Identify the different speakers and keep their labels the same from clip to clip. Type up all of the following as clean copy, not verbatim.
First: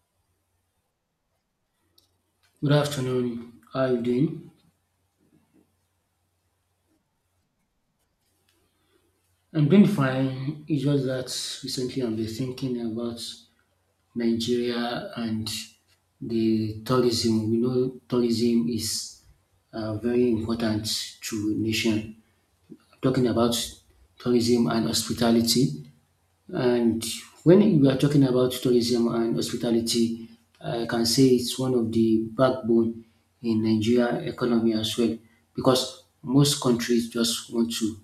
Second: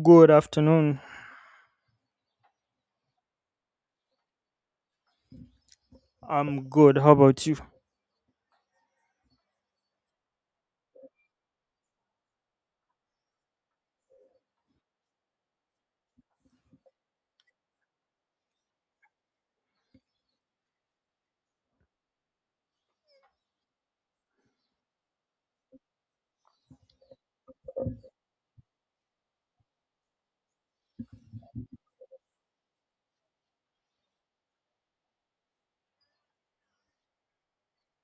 Speaker 1: Good afternoon.
Speaker 2: Good afternoon. How are you doing?
Speaker 1: I'm good. How about you?
Speaker 2: I'm doing fine. It's just that recently I've been thinking about Nigeria and the tourism. We know tourism is very important to nation. I'm talking about tourism and hospitality. And when we are talking about tourism and hospitality, I can say it's one of the backbone in Nigeria economy as well, because most countries just want to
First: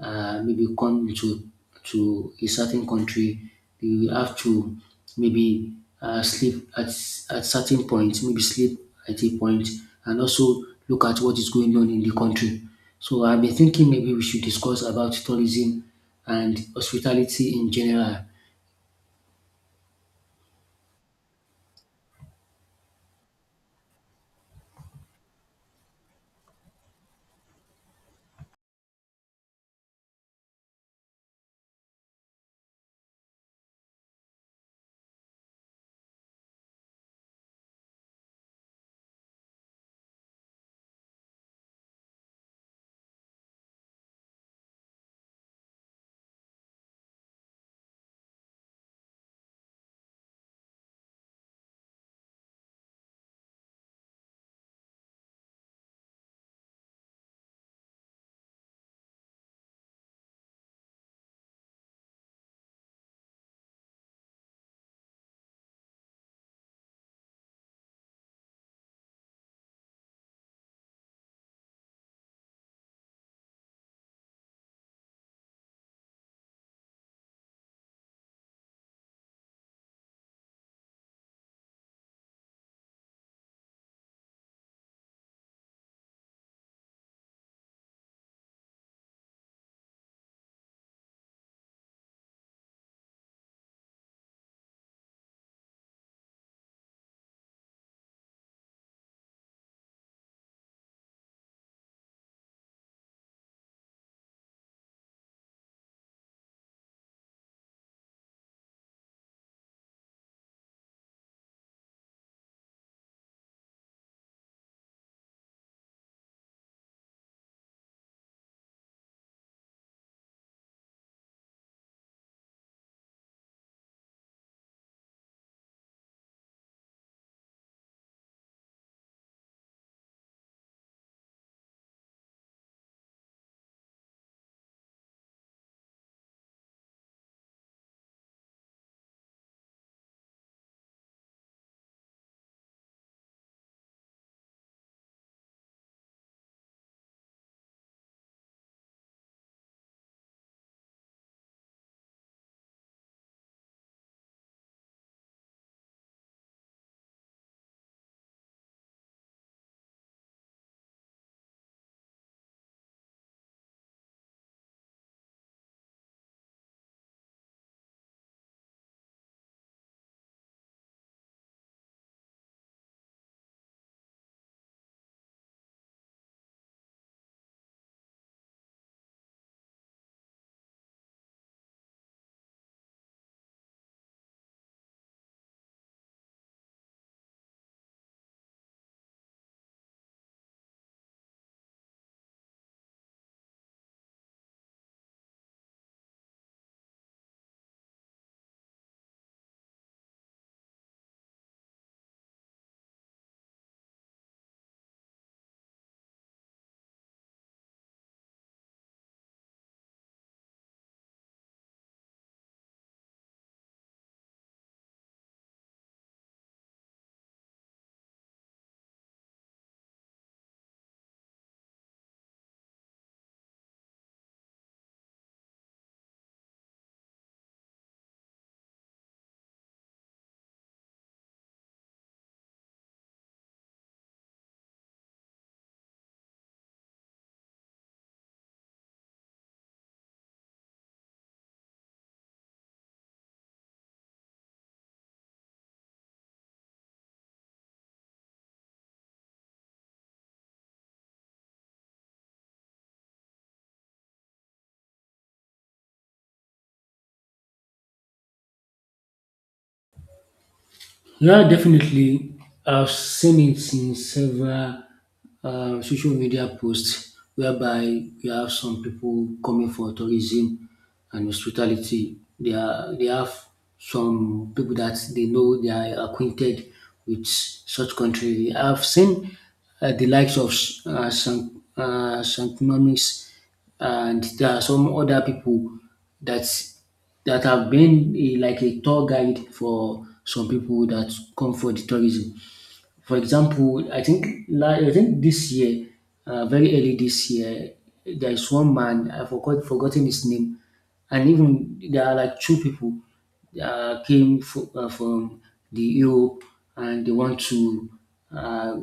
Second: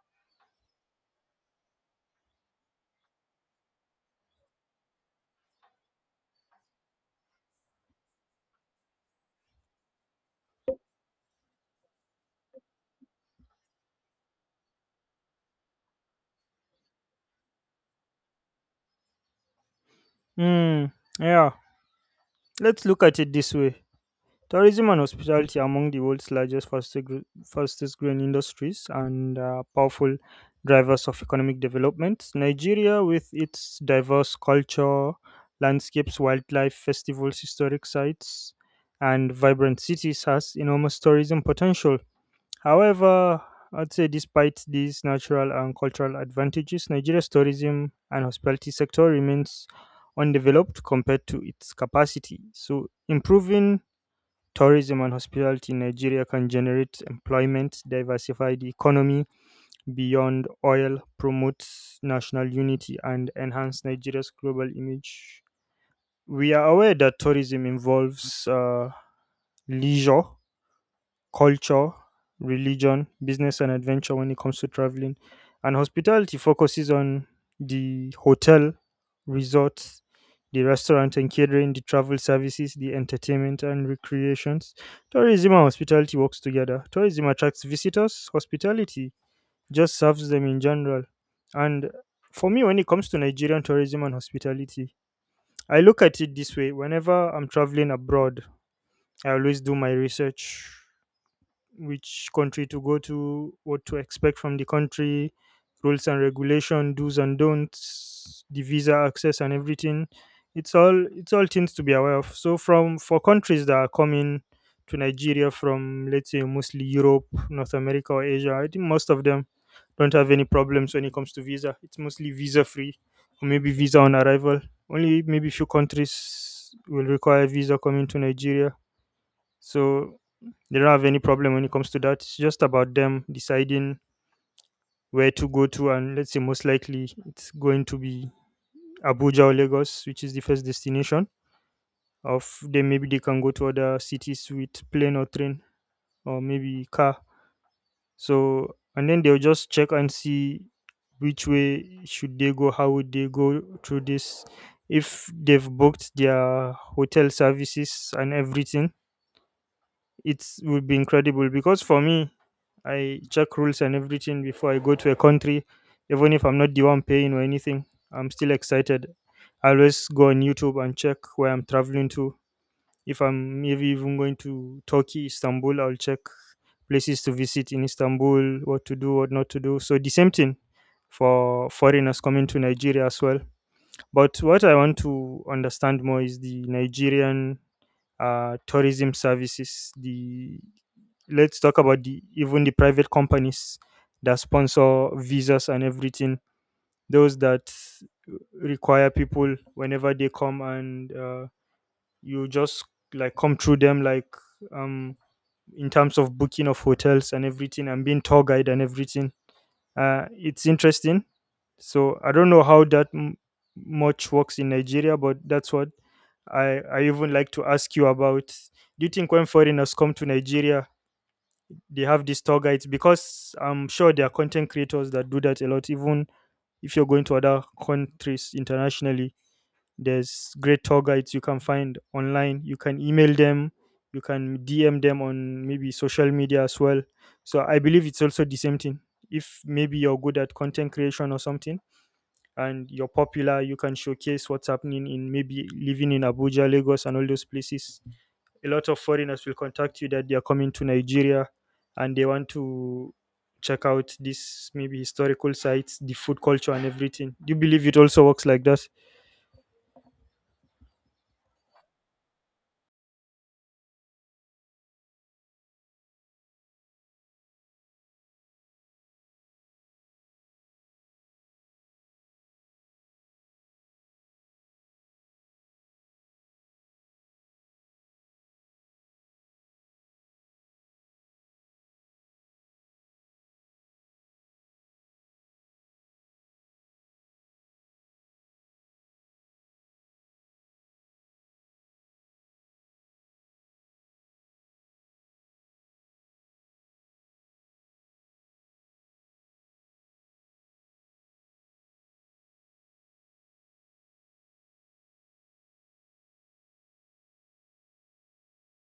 Speaker 2: maybe come to a certain country, you have to maybe sleep at certain points, maybe sleep at a point, and also look at what is going on in the country. So I've been thinking maybe we should discuss about tourism and hospitality in general.
Speaker 1: Hmm. Yeah. Let's look at it this way. Tourism and hospitality are among the world's largest, fastest, fastest growing industries and powerful drivers of economic development. Nigeria, with its diverse culture, landscapes, wildlife, festivals, historic sites, and vibrant cities, has enormous tourism potential. However, I'd say despite these natural and cultural advantages, Nigeria's tourism and hospitality sector remains undeveloped compared to its capacity. So, improving tourism and hospitality in Nigeria can generate employment, diversify the economy beyond oil, promote national unity, and enhance Nigeria's global image. We are aware that tourism involves leisure, culture, religion, business, and adventure when it comes to traveling. And hospitality focuses on the hotel, resorts, the restaurant and catering, the travel services, the entertainment and recreations. Tourism and hospitality works together. Tourism attracts visitors, hospitality just serves them in general. And for me, when it comes to Nigerian tourism and hospitality, I look at it this way. Whenever I'm traveling abroad, I always do my research which country to go to, what to expect from the country, rules and regulation, do's and don'ts, the visa access and everything. It's all things to be aware of. So from for countries that are coming to Nigeria from let's say mostly Europe, North America or Asia, I think most of them don't have any problems when it comes to visa. It's mostly visa free or maybe visa on arrival. Only maybe few countries will require visa coming to Nigeria. So they don't have any problem when it comes to that. It's just about them deciding where to go to, and let's say most likely it's going to be Abuja or Lagos, which is the first destination. Of then maybe they can go to other cities with plane or train or maybe car. So and then they'll just check and see which way should they go, how would they go through this. If they've booked their hotel services and everything, it would be incredible because for me, I check rules and everything before I go to a country. Even if I'm not the one paying or anything, I'm still excited. I always go on YouTube and check where I'm traveling to. If I'm maybe even going to Turkey, Istanbul, I'll check places to visit in Istanbul, what to do, what not to do. So the same thing for foreigners coming to Nigeria as well. But what I want to understand more is the Nigerian tourism services, the, let's talk about the, even the private companies that sponsor visas and everything, those that require people whenever they come, and you just like come through them, like, um in terms of booking of hotels and everything and being tour guide and everything. It's interesting. So I don't know how that much works in Nigeria, but that's what I even like to ask you about. Do you think when foreigners come to Nigeria they have these tour guides? Because I'm sure there are content creators that do that a lot. Even if you're going to other countries internationally, there's great tour guides you can find online. You can email them, you can DM them on maybe social media as well. So I believe it's also the same thing. If maybe you're good at content creation or something and you're popular, you can showcase what's happening in maybe living in Abuja, Lagos, and all those places. A lot of foreigners will contact you that they are coming to Nigeria and they want to check out this maybe historical sites, the food culture and everything. Do you believe it also works like that?
Speaker 2: Yeah, definitely. I've seen it in several social media posts whereby you have some people coming for tourism and hospitality. They have some people that they know they are acquainted with such country. I've seen the likes of some and there are some other people that that have been a, like a tour guide for some people that come for the tourism. For example, I think this year, very early this year, there is one man I forgot forgotten his name, and even there are like two people came from the Europe and they want to uh,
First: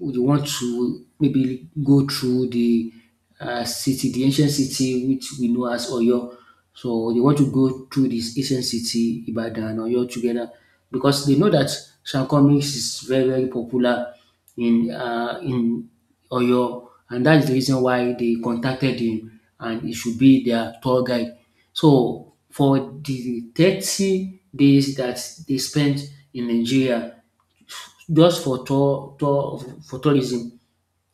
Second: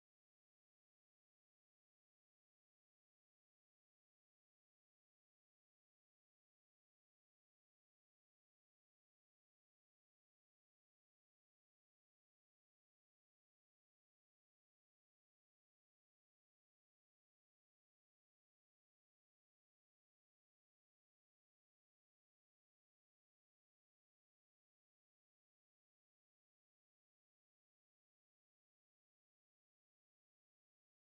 Speaker 2: maybe go through the city, the ancient city which we know as Oyo. So they want to go through this ancient city, Ibadan, or Oyo together because they know that Sean Cummings is very, very popular in Oyo, and that is the reason why they contacted him and he should be their tour guide. So for the 30 days that they spent in Nigeria just for tourism,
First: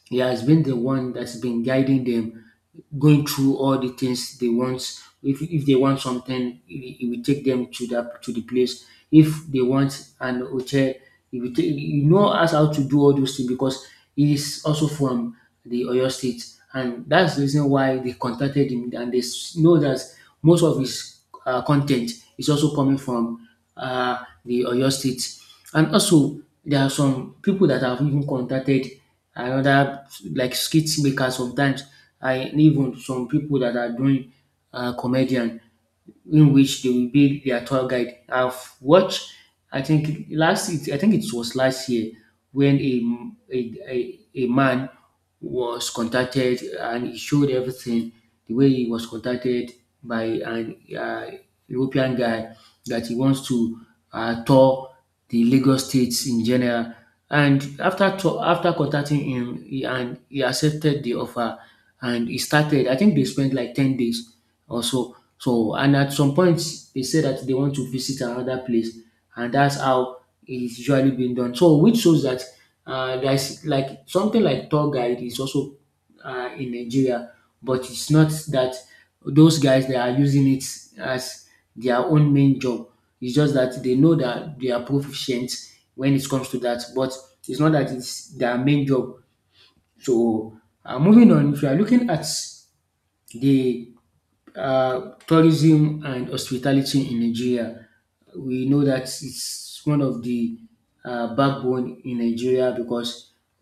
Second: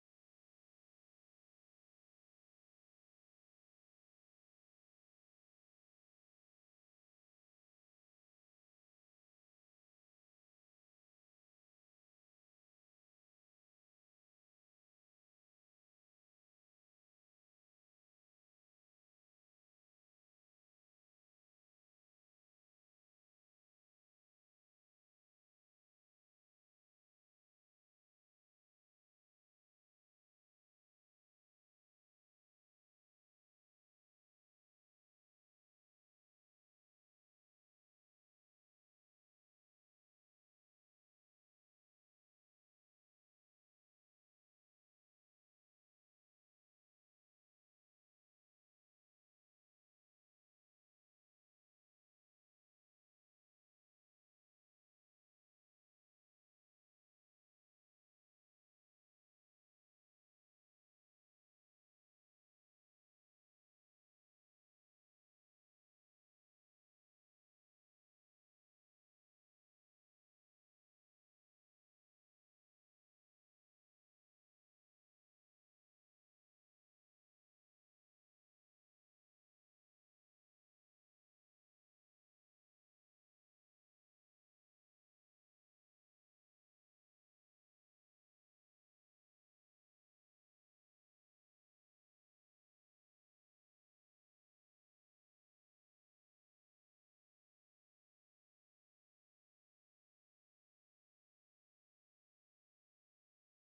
Speaker 2: he has been the one that's been guiding them, going through all the things they want. If they want something, he will take them to that to the place. If they want an hotel, he will take. He know us how to do all those things because he is also from the Oyo State, and that's the reason why they contacted him. Know that most of his content is also coming from the Oyo State, and also there are some people that have even contacted another like skit makers sometimes and even some people that are doing comedian in which they will be their tour guide. I think it was last year when a man was contacted and he showed everything the way he was contacted by an European guy that he wants to tour the Lagos states in general. After contacting him, he accepted the offer and he started. I think they spent like 10 days also. And at some point they say that they want to visit another place and that's how it's usually being done. So which shows that there's like something like tour guide is also in Nigeria, but it's not that those guys they are using it as their own main job. It's just that they know that they are proficient when it comes to that, but it's not that it's their main job. So moving on, if you are looking at the tourism and hospitality in Nigeria. We know that it's one of the backbone in Nigeria because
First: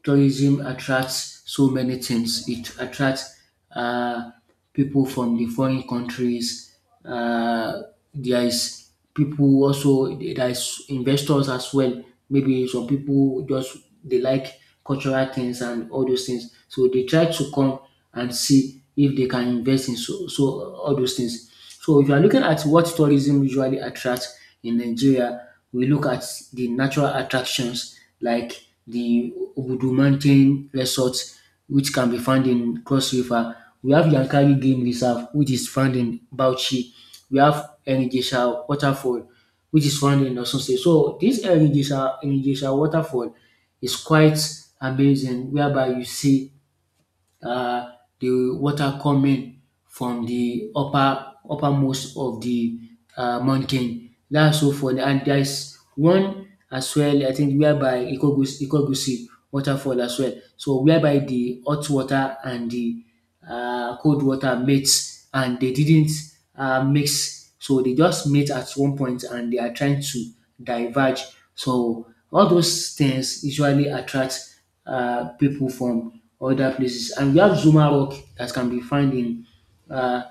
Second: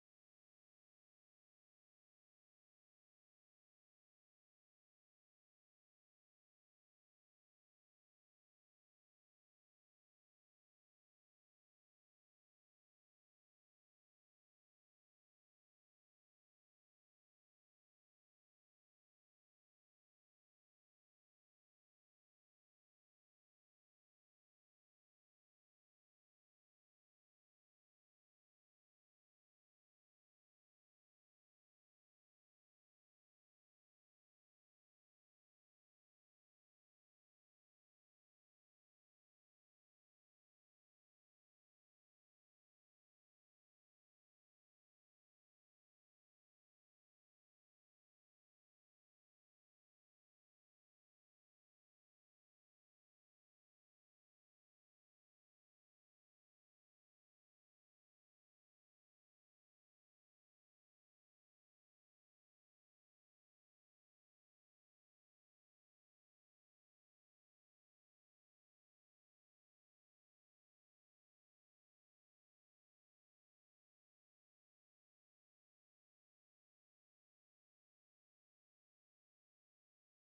Speaker 2: tourism attracts so many things. It attracts uh, people from the foreign countries. Uh, there is people also there is investors as well. Maybe some people just they like cultural things and all those things, so they try to come and see if they can invest in all those things. So if you are looking at what tourism usually attracts in Nigeria, we look at the natural attractions like the Obudu Mountain Resort which can be found in Cross River. We have Yankari Game Reserve, which is found in Bauchi. We have Enrijesha Waterfall, which is found in Osun State. So this Enrijesha Waterfall is quite amazing, whereby you see uh, the water coming from the uppermost of the mountain. That's so funny. And there's one as well, I think, whereby Ikogusi waterfall as well. So whereby the hot water and the cold water mates and they didn't mix. So they just met at one point and they are trying to diverge. So all those things usually attract people from other places. And we have Zuma Rock that can be found in uh,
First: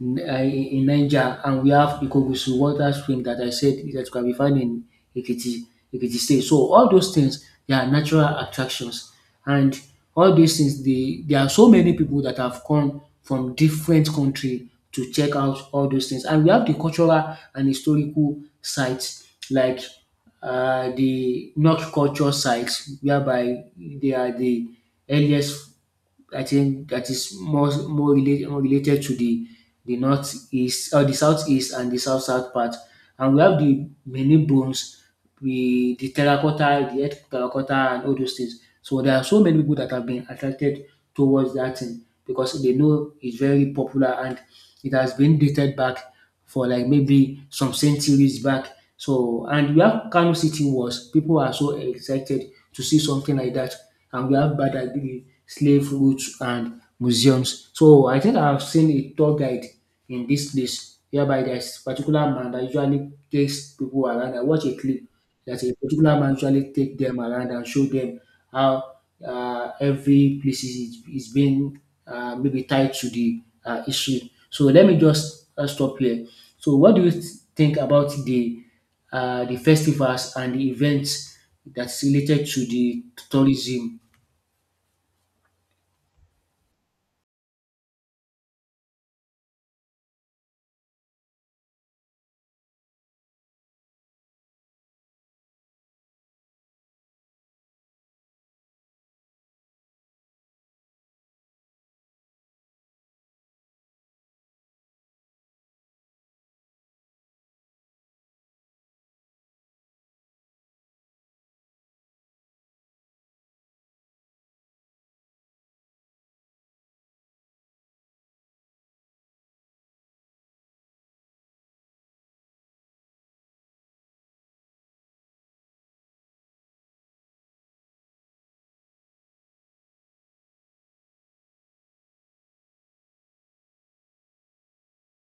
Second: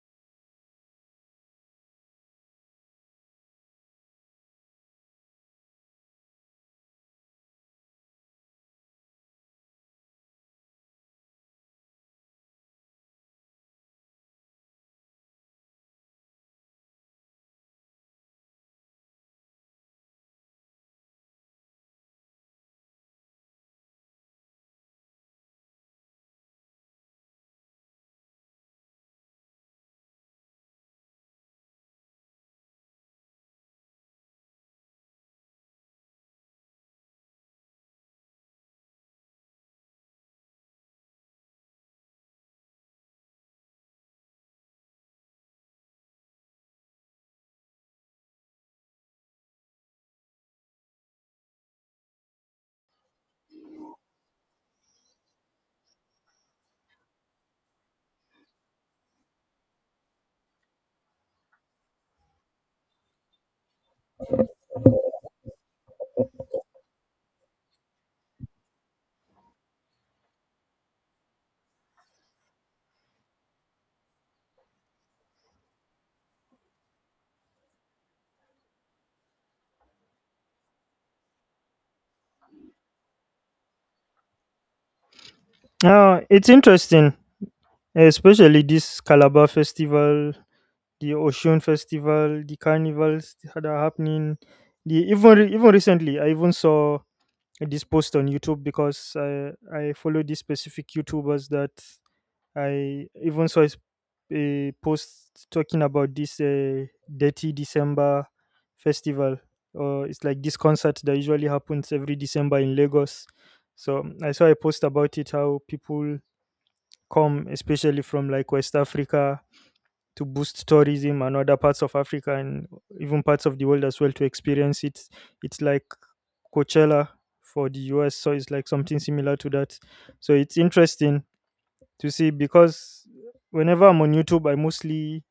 Speaker 2: in Niger, and we have Ikogusu water stream that I said that can be found in Ekiti, Ekiti State. So all those things, they are natural attractions, and all these things, they, there are so many people that have come from different country to check out all those things, and we have the cultural and historical sites like the North culture sites, whereby they are the earliest. I think that is more related to the northeast or the southeast and the south part. And we have the many bones, we the terracotta, the earth terracotta and all those things. So there are so many people that have been attracted towards that thing because they know it's very popular and it has been dated back for like maybe some centuries back. So and we have Kano City Wars. People are so excited to see something like that. And we have Badagry slave routes and museums. So I think I've seen a tour guide in this place whereby there's particular man that usually takes people around. I watch a clip that a particular man usually take them around and show them how every place is being maybe tied to the history. So let me just stop here. So what do you think about the festivals and the events that's related to the tourism.
Speaker 1: It's interesting, especially this Calabar festival, the Ocean festival, the carnivals that are happening. The even recently, I even saw this post on YouTube because I follow these specific YouTubers that I even saw a post talking about this Dirty December festival. Or it's like this concert that usually happens every December in Lagos. So I saw a post about it, how people come, especially from like West Africa, to boost tourism and other parts of Africa and even parts of the world as well to experience it. It's like Coachella for the US, so it's like something similar to that. So it's interesting to see because whenever I'm on YouTube, I mostly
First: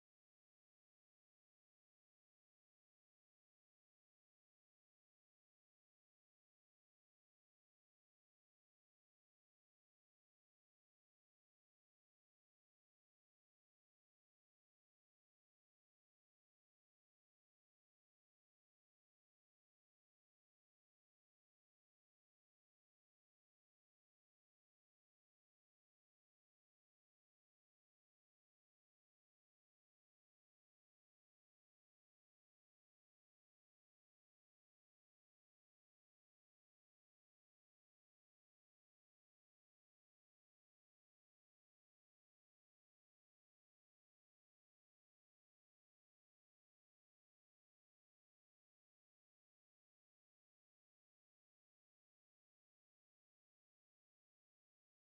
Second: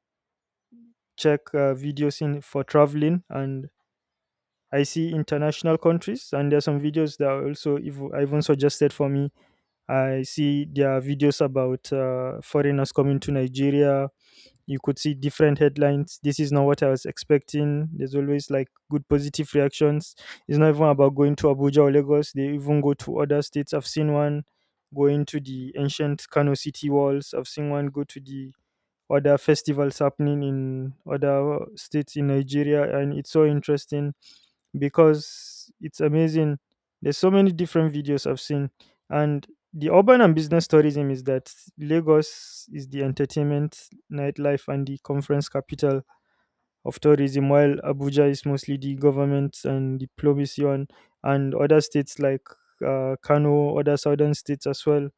Speaker 1: check videos in for traveling and I see international countries, and there are some videos that are also even suggested for me. I see there are videos about foreigners coming to Nigeria. You could see different headlines. This is not what I was expecting. There's always like good positive reactions. It's not even about going to Abuja or Lagos. They even go to other states. I've seen one going to the ancient Kano city walls. I've seen one go to the other festivals happening in other states in Nigeria, and it's so interesting because it's amazing. There's so many different videos I've seen, and the urban and business tourism is that Lagos is the entertainment, nightlife, and the conference capital of tourism, while Abuja is mostly the government and diplomacy on, and other states like Kano, other southern states as well,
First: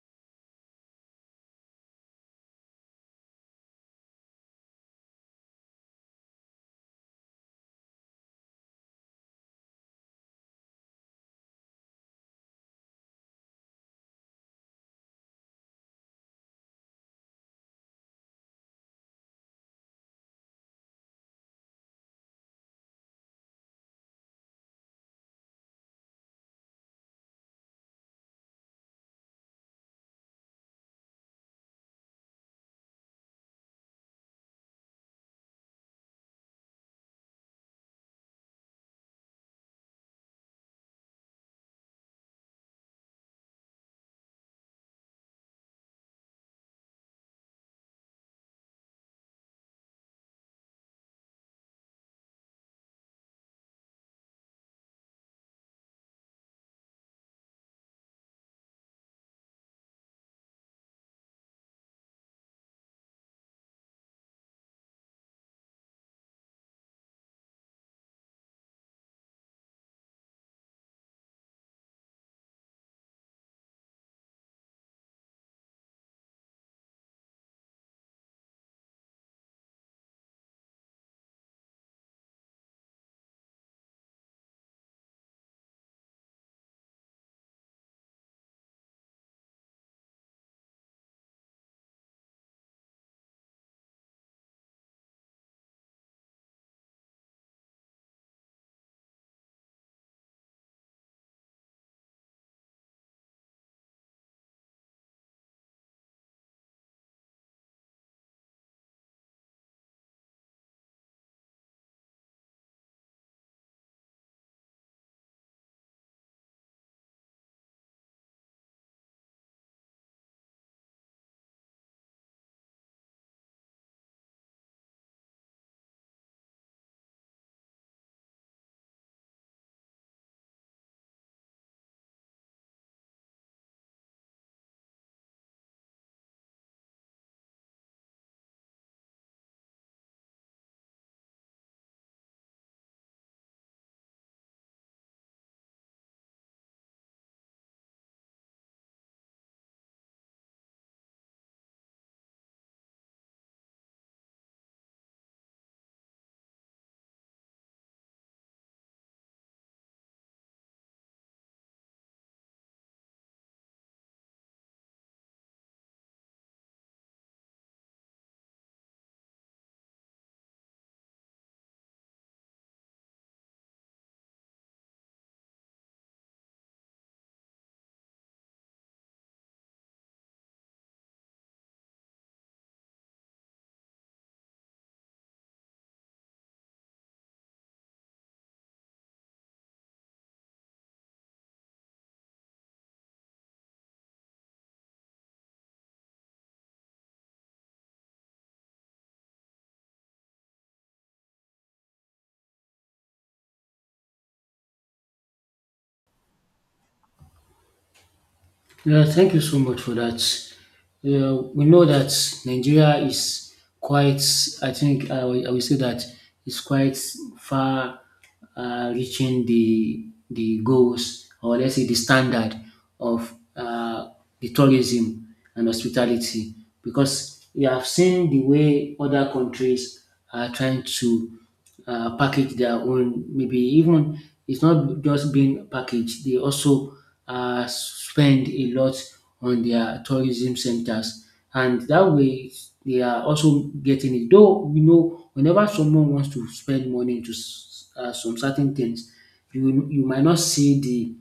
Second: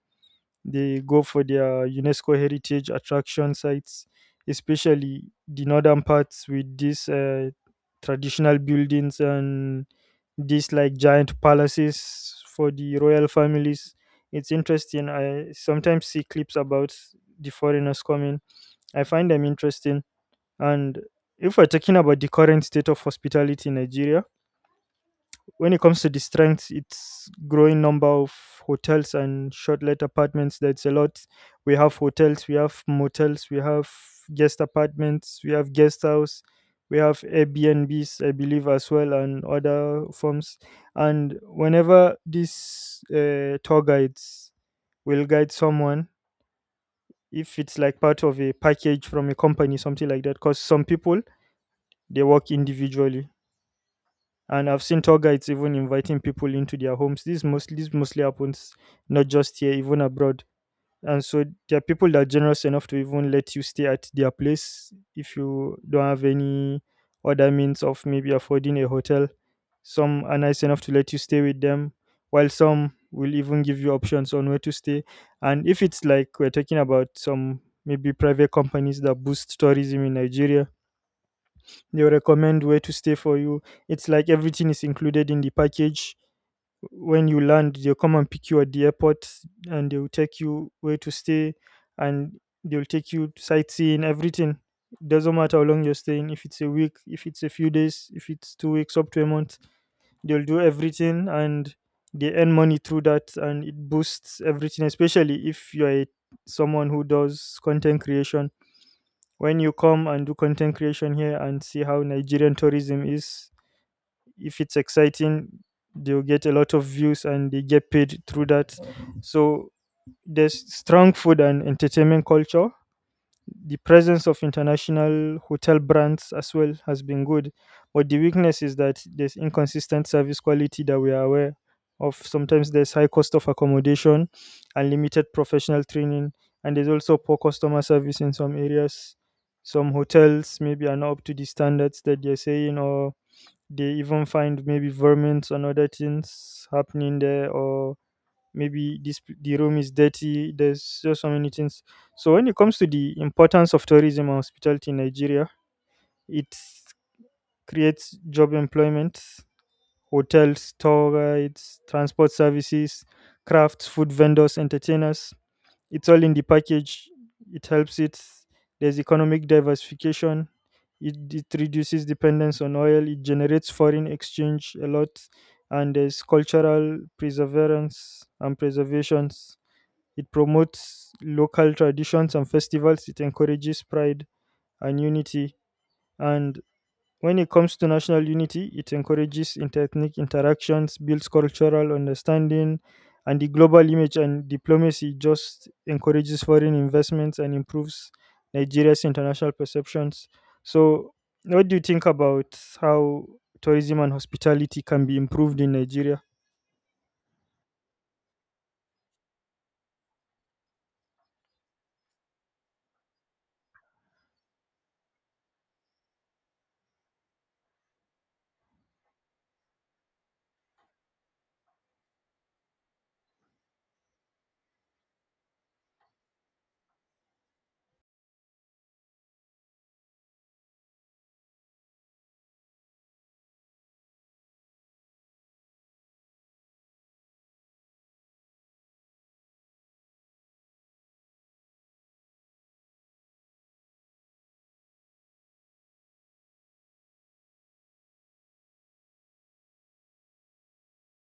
Speaker 1: they go for their UNESCO heritage attraction sites, especially the northern parts with these traditional buildings and these like giant palaces for the royal families. It's interesting. I sometimes see clips about the foreigners coming. I find them interesting. And if we're talking about the current state of hospitality in Nigeria, when it comes to the strengths, it's growing number of hotels and short-let apartments. That's a lot. We have hotels, we have motels, we have guest apartments, we have guest house, we have Airbnbs, I believe, as well, and other forms. And whenever these tour guides will guide someone, if it's like part of a package from a company, something like that, because some people they work individually, and I've seen tour guides even inviting people into their homes. This mostly happens not just here, even abroad. And so there are people that are generous enough to even let you stay at their place if you don't have any other means of maybe affording a hotel. Some are nice enough to let you stay with them, while some will even give you options on where to stay. And if it's like we're talking about some maybe private companies that boost tourism in Nigeria, they'll recommend where to stay for you. It's like everything is included in the package. When you land, they'll come and pick you at the airport and they'll take you where to stay and they'll take you sightseeing, everything. Doesn't matter how long you're staying, if it's a week, if it's a few days, if it's 2 weeks, up to a month, they'll do everything and they earn money through that and it boosts everything, especially if you're a someone who does content creation. When you come and do content creation here and see how Nigerian tourism is, if it's exciting, they'll get a lot of views and they get paid through that. So there's strong food and entertainment culture, the presence of international hotel brands as well has been good, but the weakness is that there's inconsistent service quality that we are aware of. Sometimes there's high cost of accommodation and limited professional training, and there's also poor customer service in some areas. Some hotels maybe are not up to the standards that they're saying, or they even find maybe vermin and other things happening there, or maybe the room is dirty. There's just so many things. So when it comes to the importance of tourism and hospitality in Nigeria, it creates job employment, hotels, tour guides, transport services, crafts, food vendors, entertainers, it's all in the package. It helps it. There's economic diversification. It reduces dependence on oil, it generates foreign exchange a lot, and there's cultural perseverance and preservations. It promotes local traditions and festivals. It encourages pride and unity. And when it comes to national unity, it encourages interethnic interactions, builds cultural understanding, and the global image and diplomacy just encourages foreign investments and improves Nigeria's international perceptions. So, what do you think about how tourism and hospitality can be improved in Nigeria?
Speaker 2: Yeah, thank you so much for that. Yeah, we know that Nigeria is quite, I think I will say that it's quite far reaching the goals or let's say the standard of the tourism and hospitality because we have seen the way other countries are trying to package their own. Maybe even it's not just being packaged; they also spend a lot on their tourism centers, and that way they are also getting it. Though you know, whenever someone wants to spend money to some certain things, you might not see the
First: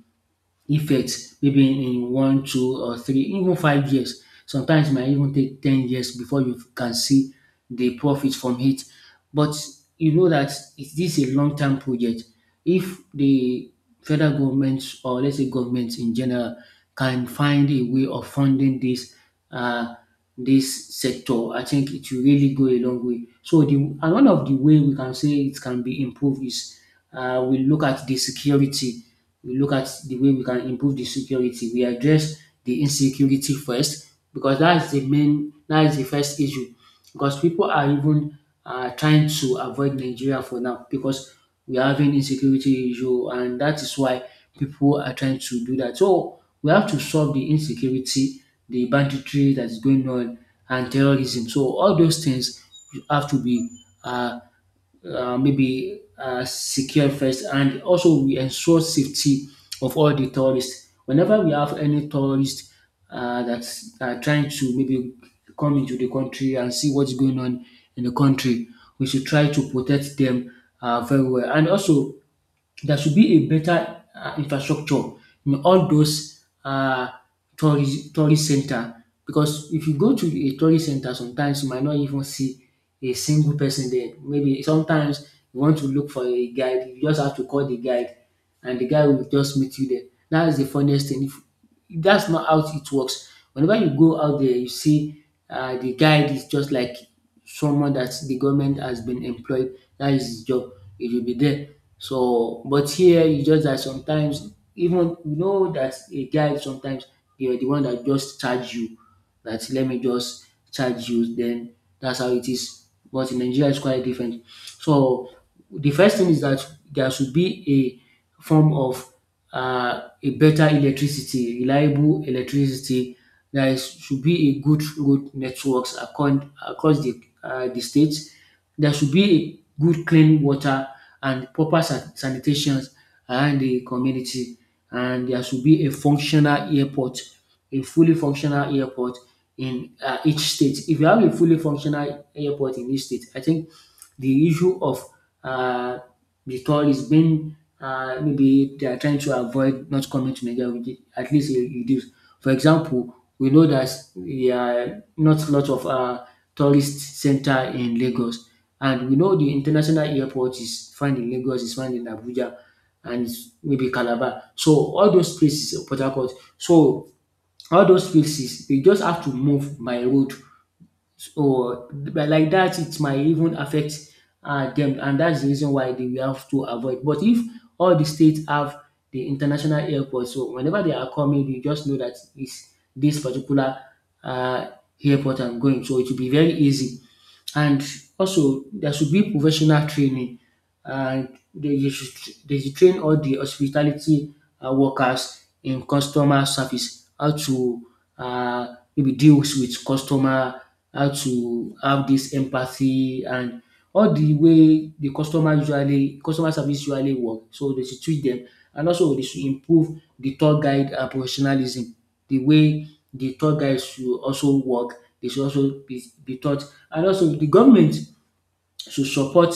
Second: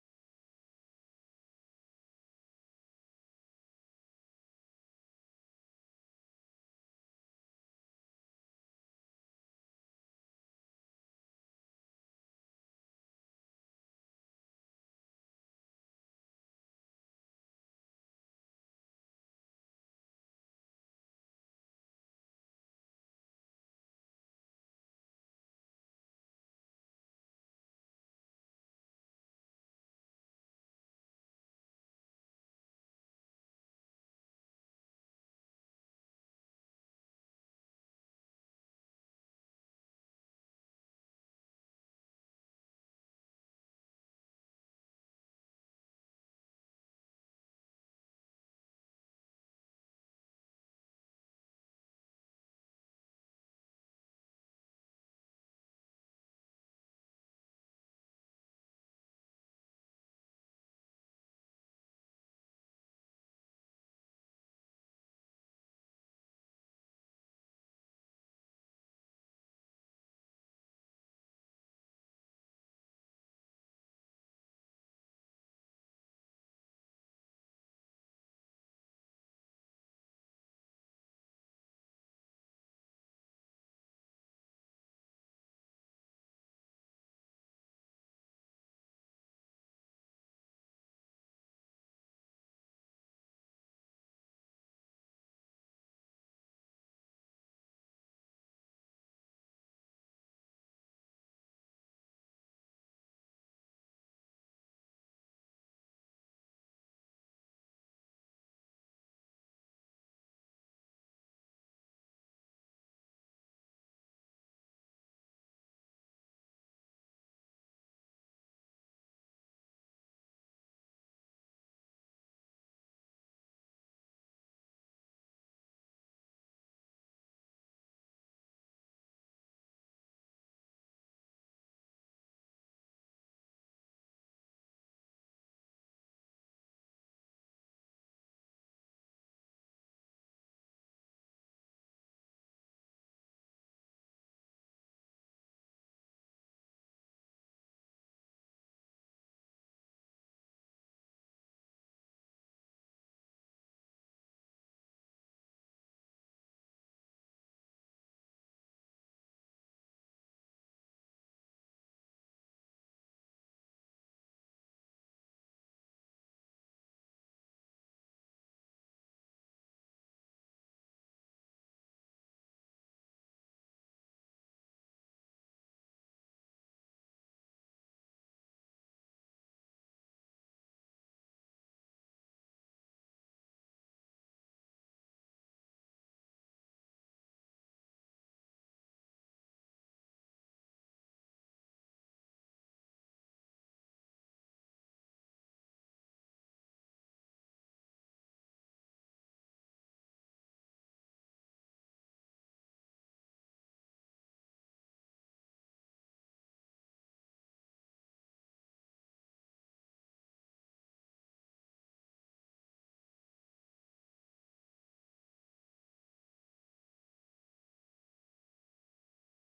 Speaker 2: effect maybe in one, two or three, even 5 years. Sometimes e might even take 10 years before you can see the profit from it. But you know that it this a long term project. If the federal government or let's say government in general can find a way of funding uh this sector, I think it will really go a long way. So the and one of the way we can say it can be improved is we look at the security. We look at the way we can improve the security. We address the insecurity first because that is the first issue because people are even trying to avoid Nigeria for now because we are having insecurity issue and that is why people are trying to do that. So we have to solve the insecurity, the banditry that is going on and terrorism. So all those things have to be uh, maybe secure first and also we ensure safety of all the tourists. Whenever we have any tourists that are trying to maybe come into the country and see what's going on in the country, we should try to protect them very well. And also there should be a better infrastructure in all those tourist center because if you go to a tourist center sometimes you might not even see a single person there. Maybe sometimes you want to look for a guide, you just have to call the guide and the guy will just meet you there. That is the funniest thing. If, that's not how it works. Whenever you go out there, you see the guide is just like someone that the government has been employed. That is his job. It will be there. So, but here you just that sometimes even you know that a guy sometimes they are the one that just charge you that let me just charge you. Then that's how it is. But in Nigeria, it's quite different. So the first thing is that there should be a form of reliable electricity. Should be a good road networks across the state. There should be a good clean water and proper sanitation and the community. And there should be a functional airport, a fully functional airport in each state. If you have a fully functional airport in each state, I think the issue of uh, the tourists being maybe they are trying to avoid not coming to Nigeria, with it, at least it reduce. For example, we know that there are not a lot of tourist center in Lagos, and we know the international airport is found in Lagos, is found in Abuja and maybe Calabar. So all those places, Port Harcourt. So all those places, they just have to move by road. So but like that, it might even affect them, and that's the reason why they will have to avoid. But if all the states have the international airport, so whenever they are coming, they just know that it's this particular uh, airport I'm going. So it will be very easy and also there should be professional training and they should train all the hospitality workers in customer service, how to maybe deal with customer, how to have this empathy and all the way the customer usually customer service usually work. So they should treat them, and also they should improve the tour guide professionalism. The way the tour guides should also work, they should also be taught and also the government should support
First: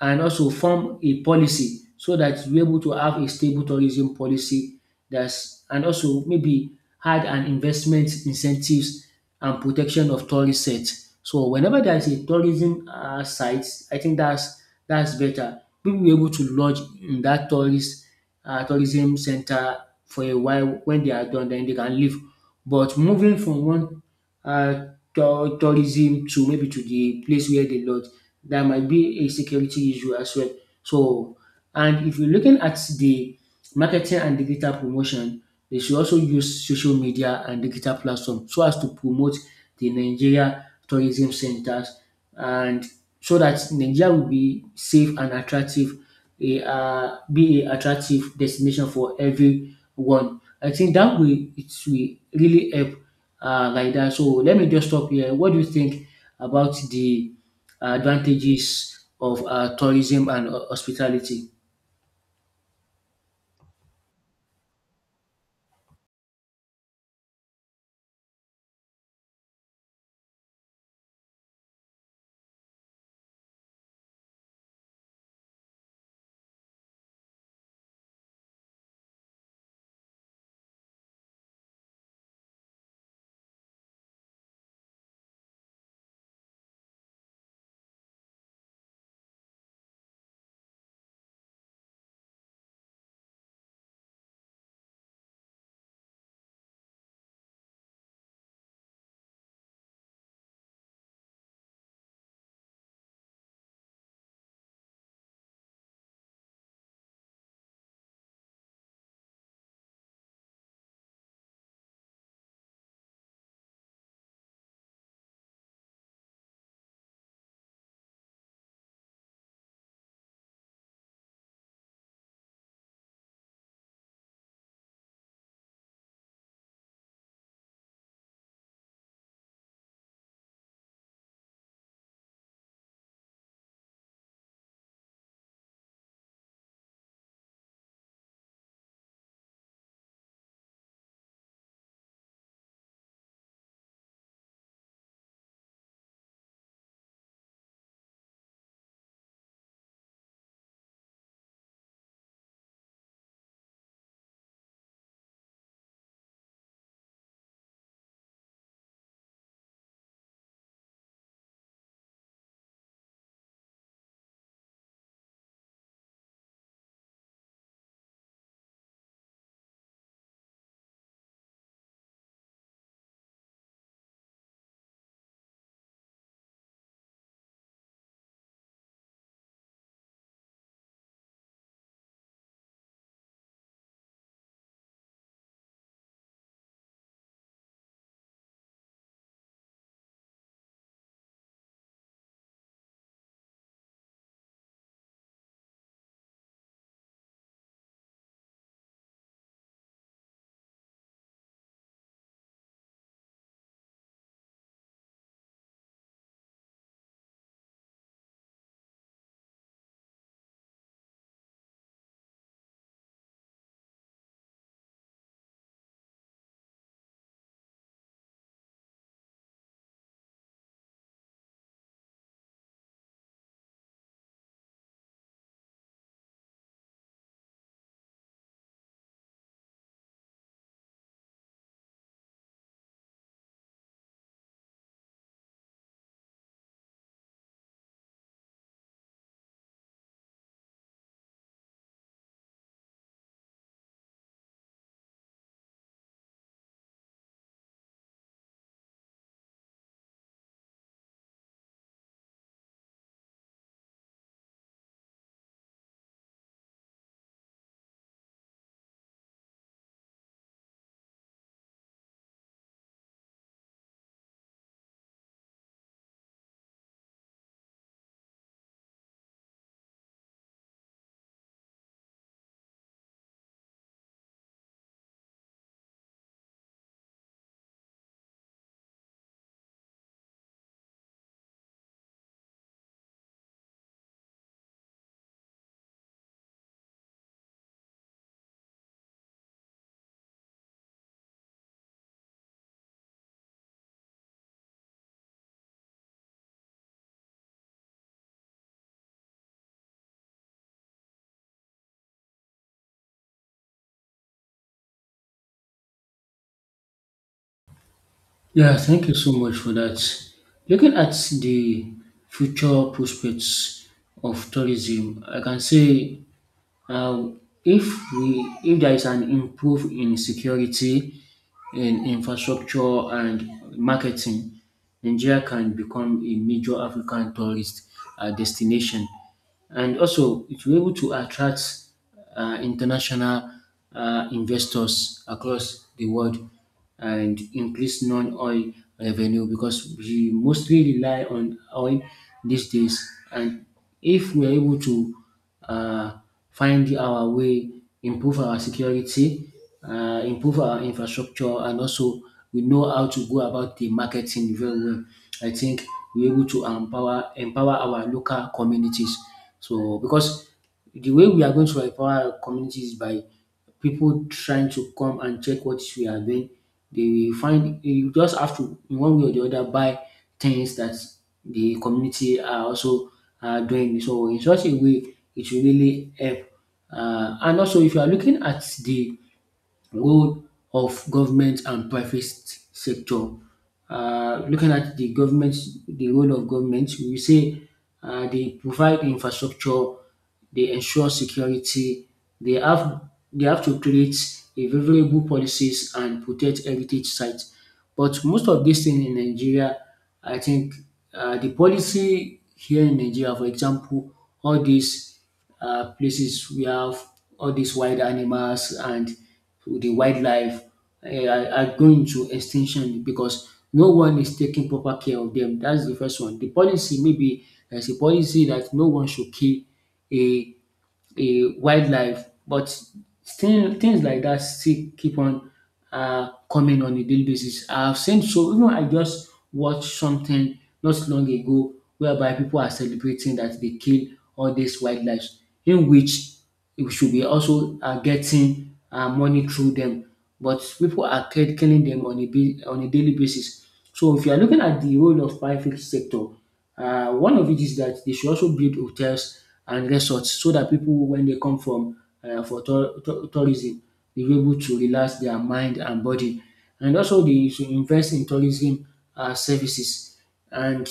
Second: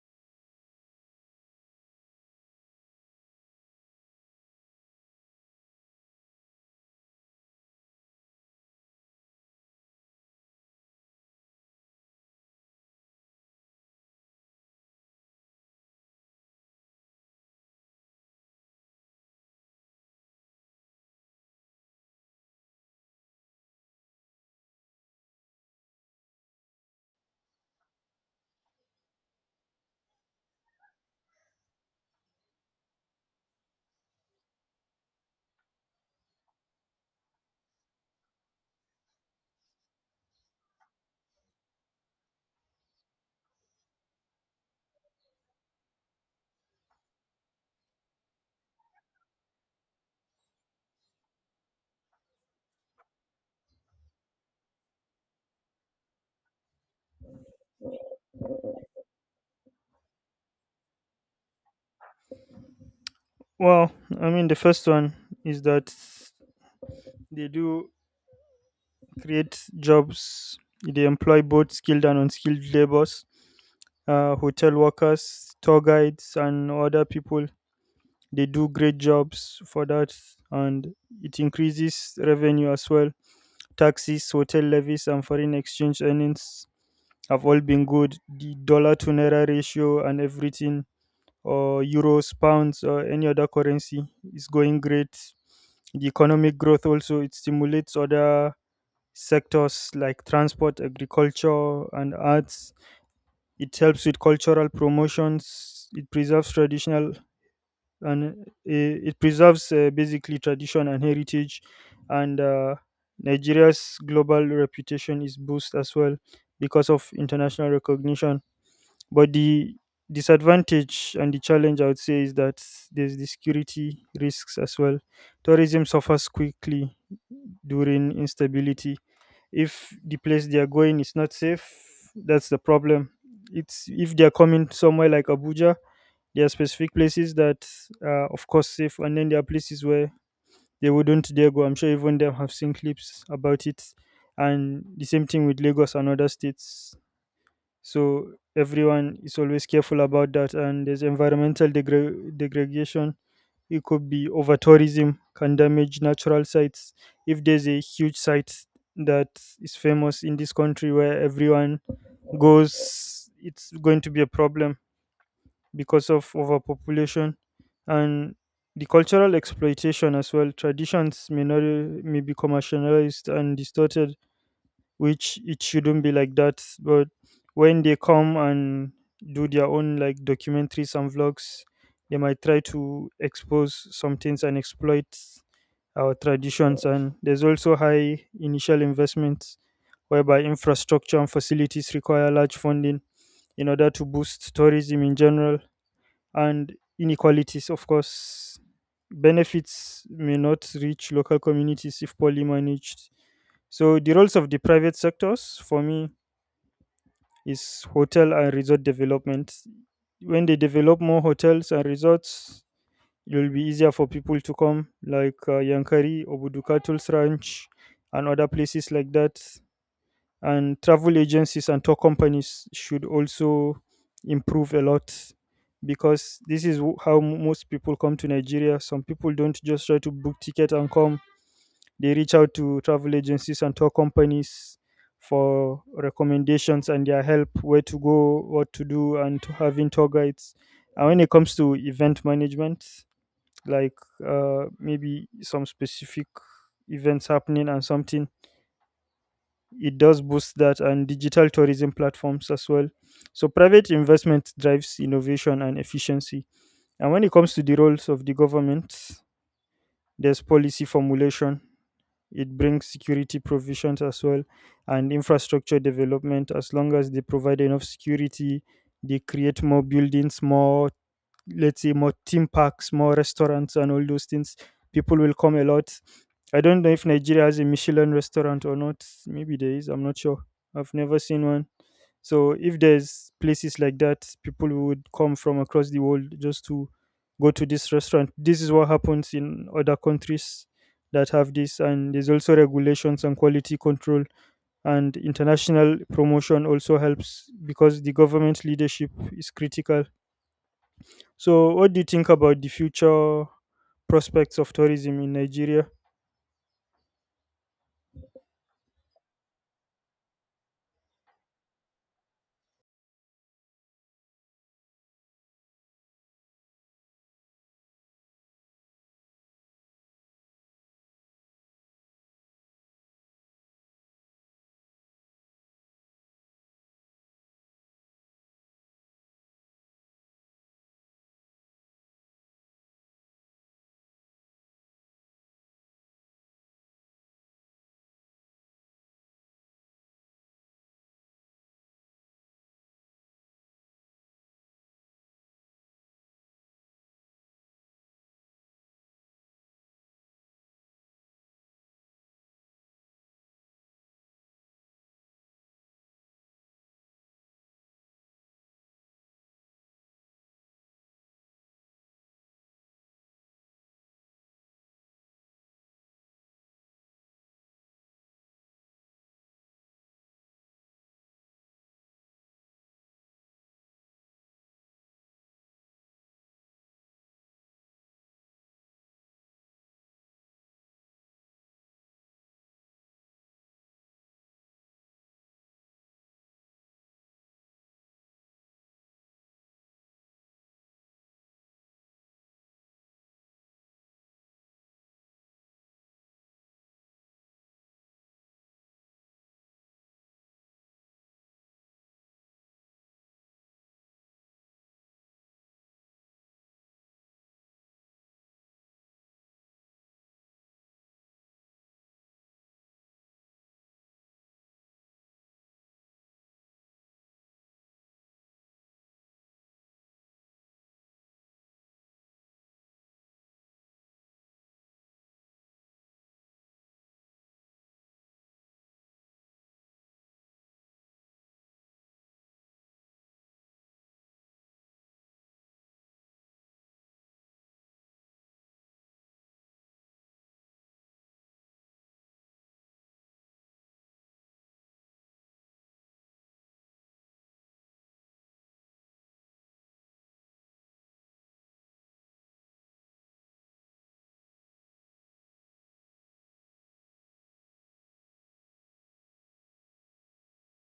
Speaker 2: and also form a policy so that we're able to have a stable tourism policy that's and also maybe had an investment incentives and protection of tourist sites. So whenever there is a tourism site, I think that's better. People will be able to lodge in that tourist tourism center for a while. When they are done, then they can leave. But moving from one uh, tourism to maybe to the place where they lodge. That might be a security issue as well. So, and if you're looking at the marketing and digital promotion, they should also use social media and digital platform so as to promote the Nigeria tourism centers and so that Nigeria will be safe and attractive a be a attractive destination for everyone. I think that will it will really help like that. So let me just stop here. What do you think about the advantages of tourism and hospitality?
Speaker 1: Well, I mean, the first one is that they do creates jobs. They employ both skilled and unskilled laborers, hotel workers, tour guides, and other people. They do great jobs for that, and it increases revenue as well. Taxes, hotel levies, and foreign exchange earnings have all been good. The dollar to naira ratio and everything, or euros, pounds, or any other currency, is going great. The economic growth also, it stimulates other sectors like transport, agriculture, and arts. It helps with cultural promotions. It preserves traditional and it preserves basically tradition and heritage, and Nigeria's global reputation is boosted as well because of international recognition. But the disadvantage and the challenge, I would say, is that there's the security risks as well. Tourism suffers quickly during instability if the place they are going is not safe. That's the problem. It's if they are coming somewhere like Abuja, there are specific places that are of course safe, and then there are places where they wouldn't dare go. I'm sure even them have seen clips about it, and the same thing with Lagos and other states. So everyone is always careful about that, and there's environmental degradation. It could be over tourism can damage natural sites. If there's a huge site that is famous in this country where everyone goes, it's going to be a problem because of overpopulation, and the cultural exploitation as well. Traditions may not may be commercialized and distorted, which it shouldn't be like that. But when they come and do their own like documentaries and vlogs, they might try to expose some things and exploit our traditions. And there's also high initial investments, whereby infrastructure and facilities require large funding in order to boost tourism in general, and inequalities, of course. Benefits may not reach local communities if poorly managed. So, the roles of the private sectors, for me, is hotel and resort development. When they develop more hotels and resorts, it will be easier for people to come, like Yankari, Obudu Cattle's Ranch, and other places like that. And travel agencies and tour companies should also improve a lot, because this is most people come to Nigeria. Some people don't just try to book ticket and come. They reach out to travel agencies and tour companies for recommendations and their help, where to go, what to do, and to having tour guides. And when it comes to event management, like maybe some specific events happening and something, it does boost that, and digital tourism platforms as well. So private investment drives innovation and efficiency. And when it comes to the roles of the government, there's policy formulation. It brings security provisions as well, and infrastructure development. As long as they provide enough security, they create more buildings, more, let's say, more theme parks, more restaurants, and all those things, people will come a lot. I don't know if Nigeria has a Michelin restaurant or not. Maybe there is, I'm not sure. I've never seen one. So if there's places like that, people would come from across the world just to go to this restaurant. This is what happens in other countries that have this. And there's also regulations and quality control, and international promotion also helps, because the government leadership is critical. So, what do you think about the future prospects of tourism in Nigeria?
Speaker 2: Yeah, thank you so much for that. Looking at the future prospects of tourism, I can say uh, if we if there is an improve in security in infrastructure and marketing, Nigeria can become a major African tourist destination. And also, it will be able to attract international investors across the world and increase non-oil revenue because we mostly rely on oil these days. And if we're able to uh, find our way, improve our security, improve our infrastructure, and also we know how to go about the marketing very well. I think we're able to empower our local communities. So because the way we are going to empower our communities is by people trying to come and check what we are doing, they will find you just have to in one way or the other buy things that the community are also doing. So in such a way, it will really help. And also, if you are looking at the role of government and private sector. Looking at the government, the role of government, we say they provide infrastructure, they ensure security, they have they have to create a favorable policies and protect heritage sites. But most of these things in Nigeria, I think the policy here in Nigeria, for example, all these places we have all these wild animals and the wildlife are going to extinction because no one is taking proper care of them. That's the first one. The policy maybe there's a policy that no one should kill a a wildlife, but still things like that still keep on coming on a daily basis. I've seen so even I just watched something not long ago whereby people are celebrating that they kill all these wildlife, in which we should be also getting money through them, but people are killing them on a on a daily basis. So if you are looking at the role of private sector, one of it is that they should also build hotels and resorts so that people, when they come from for tour- tour- tourism, they'll be able to relax their mind and body. And also, they should invest in tourism services and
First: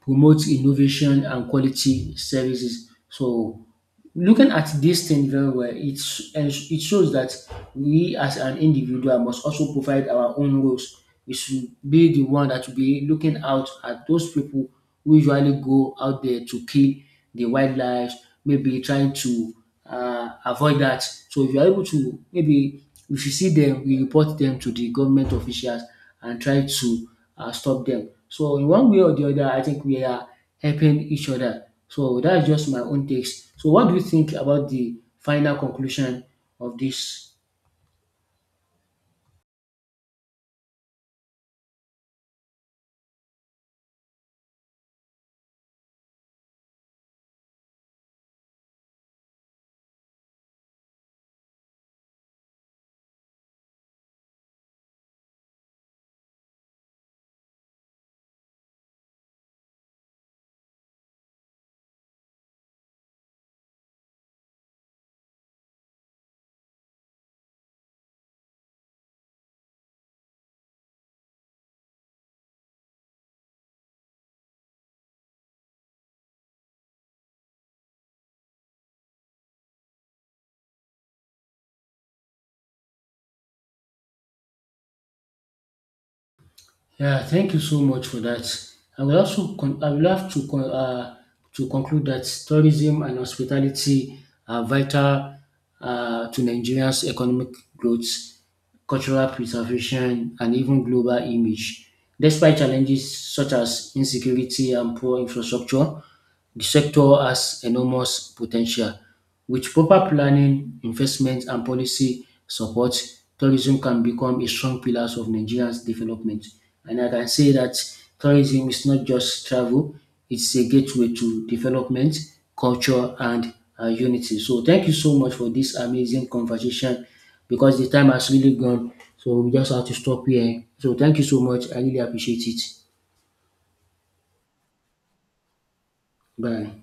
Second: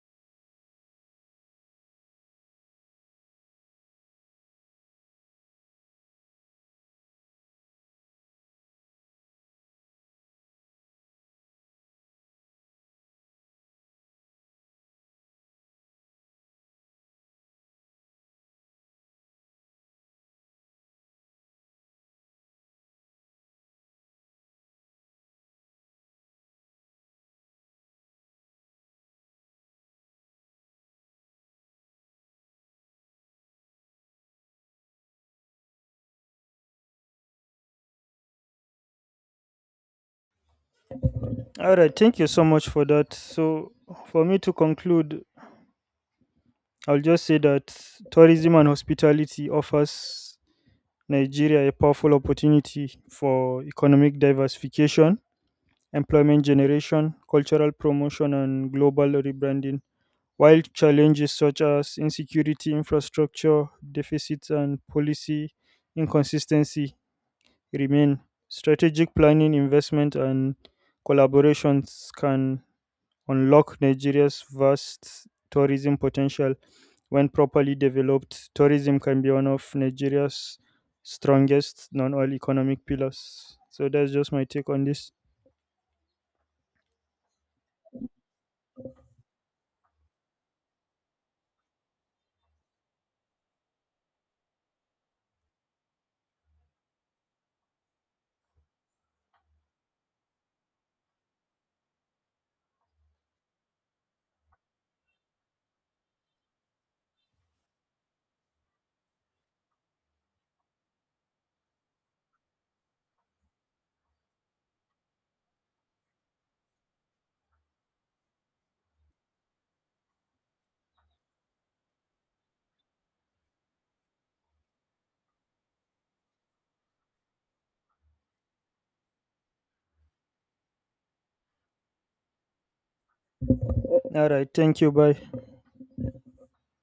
Speaker 2: promote innovation and quality services. So looking at this thing very well, it's, it shows that we as an individual must also provide our own roles. We should be the one that will be looking out at those people who usually go out there to kill the wildlife, maybe trying to avoid that. So if you are able to maybe if you see them, we report them to the government officials and try to stop them. So in one way or the other, I think we are helping each other. So that's just my own takes. So what do you think about the final conclusion of this?
Speaker 1: All right, thank you so much for that. So, for me to conclude, I'll just say that tourism and hospitality offers Nigeria a powerful opportunity for economic diversification, employment generation, cultural promotion, and global rebranding. While challenges such as insecurity, infrastructure deficits, and policy inconsistency remain, strategic planning, investment, and collaborations can unlock Nigeria's vast tourism potential. When properly developed, tourism can be one of Nigeria's strongest non oil economic pillars. So that's just my take on this.
Speaker 2: Yeah, thank you so much for that. I will also I will have to to conclude that tourism and hospitality are vital to Nigeria's economic growth, cultural preservation, and even global image. Despite challenges such as insecurity and poor infrastructure, the sector has enormous potential. With proper planning, investment, and policy support, tourism can become a strong pillar of Nigeria's development. And I can say that tourism is not just travel, it's a gateway to development, culture, and unity. So, thank you so much for this amazing conversation because the time has really gone. So, we just have to stop here. So, thank you so much. I really appreciate it.
Speaker 1: All right. Thank you. Bye.
Speaker 2: Bye.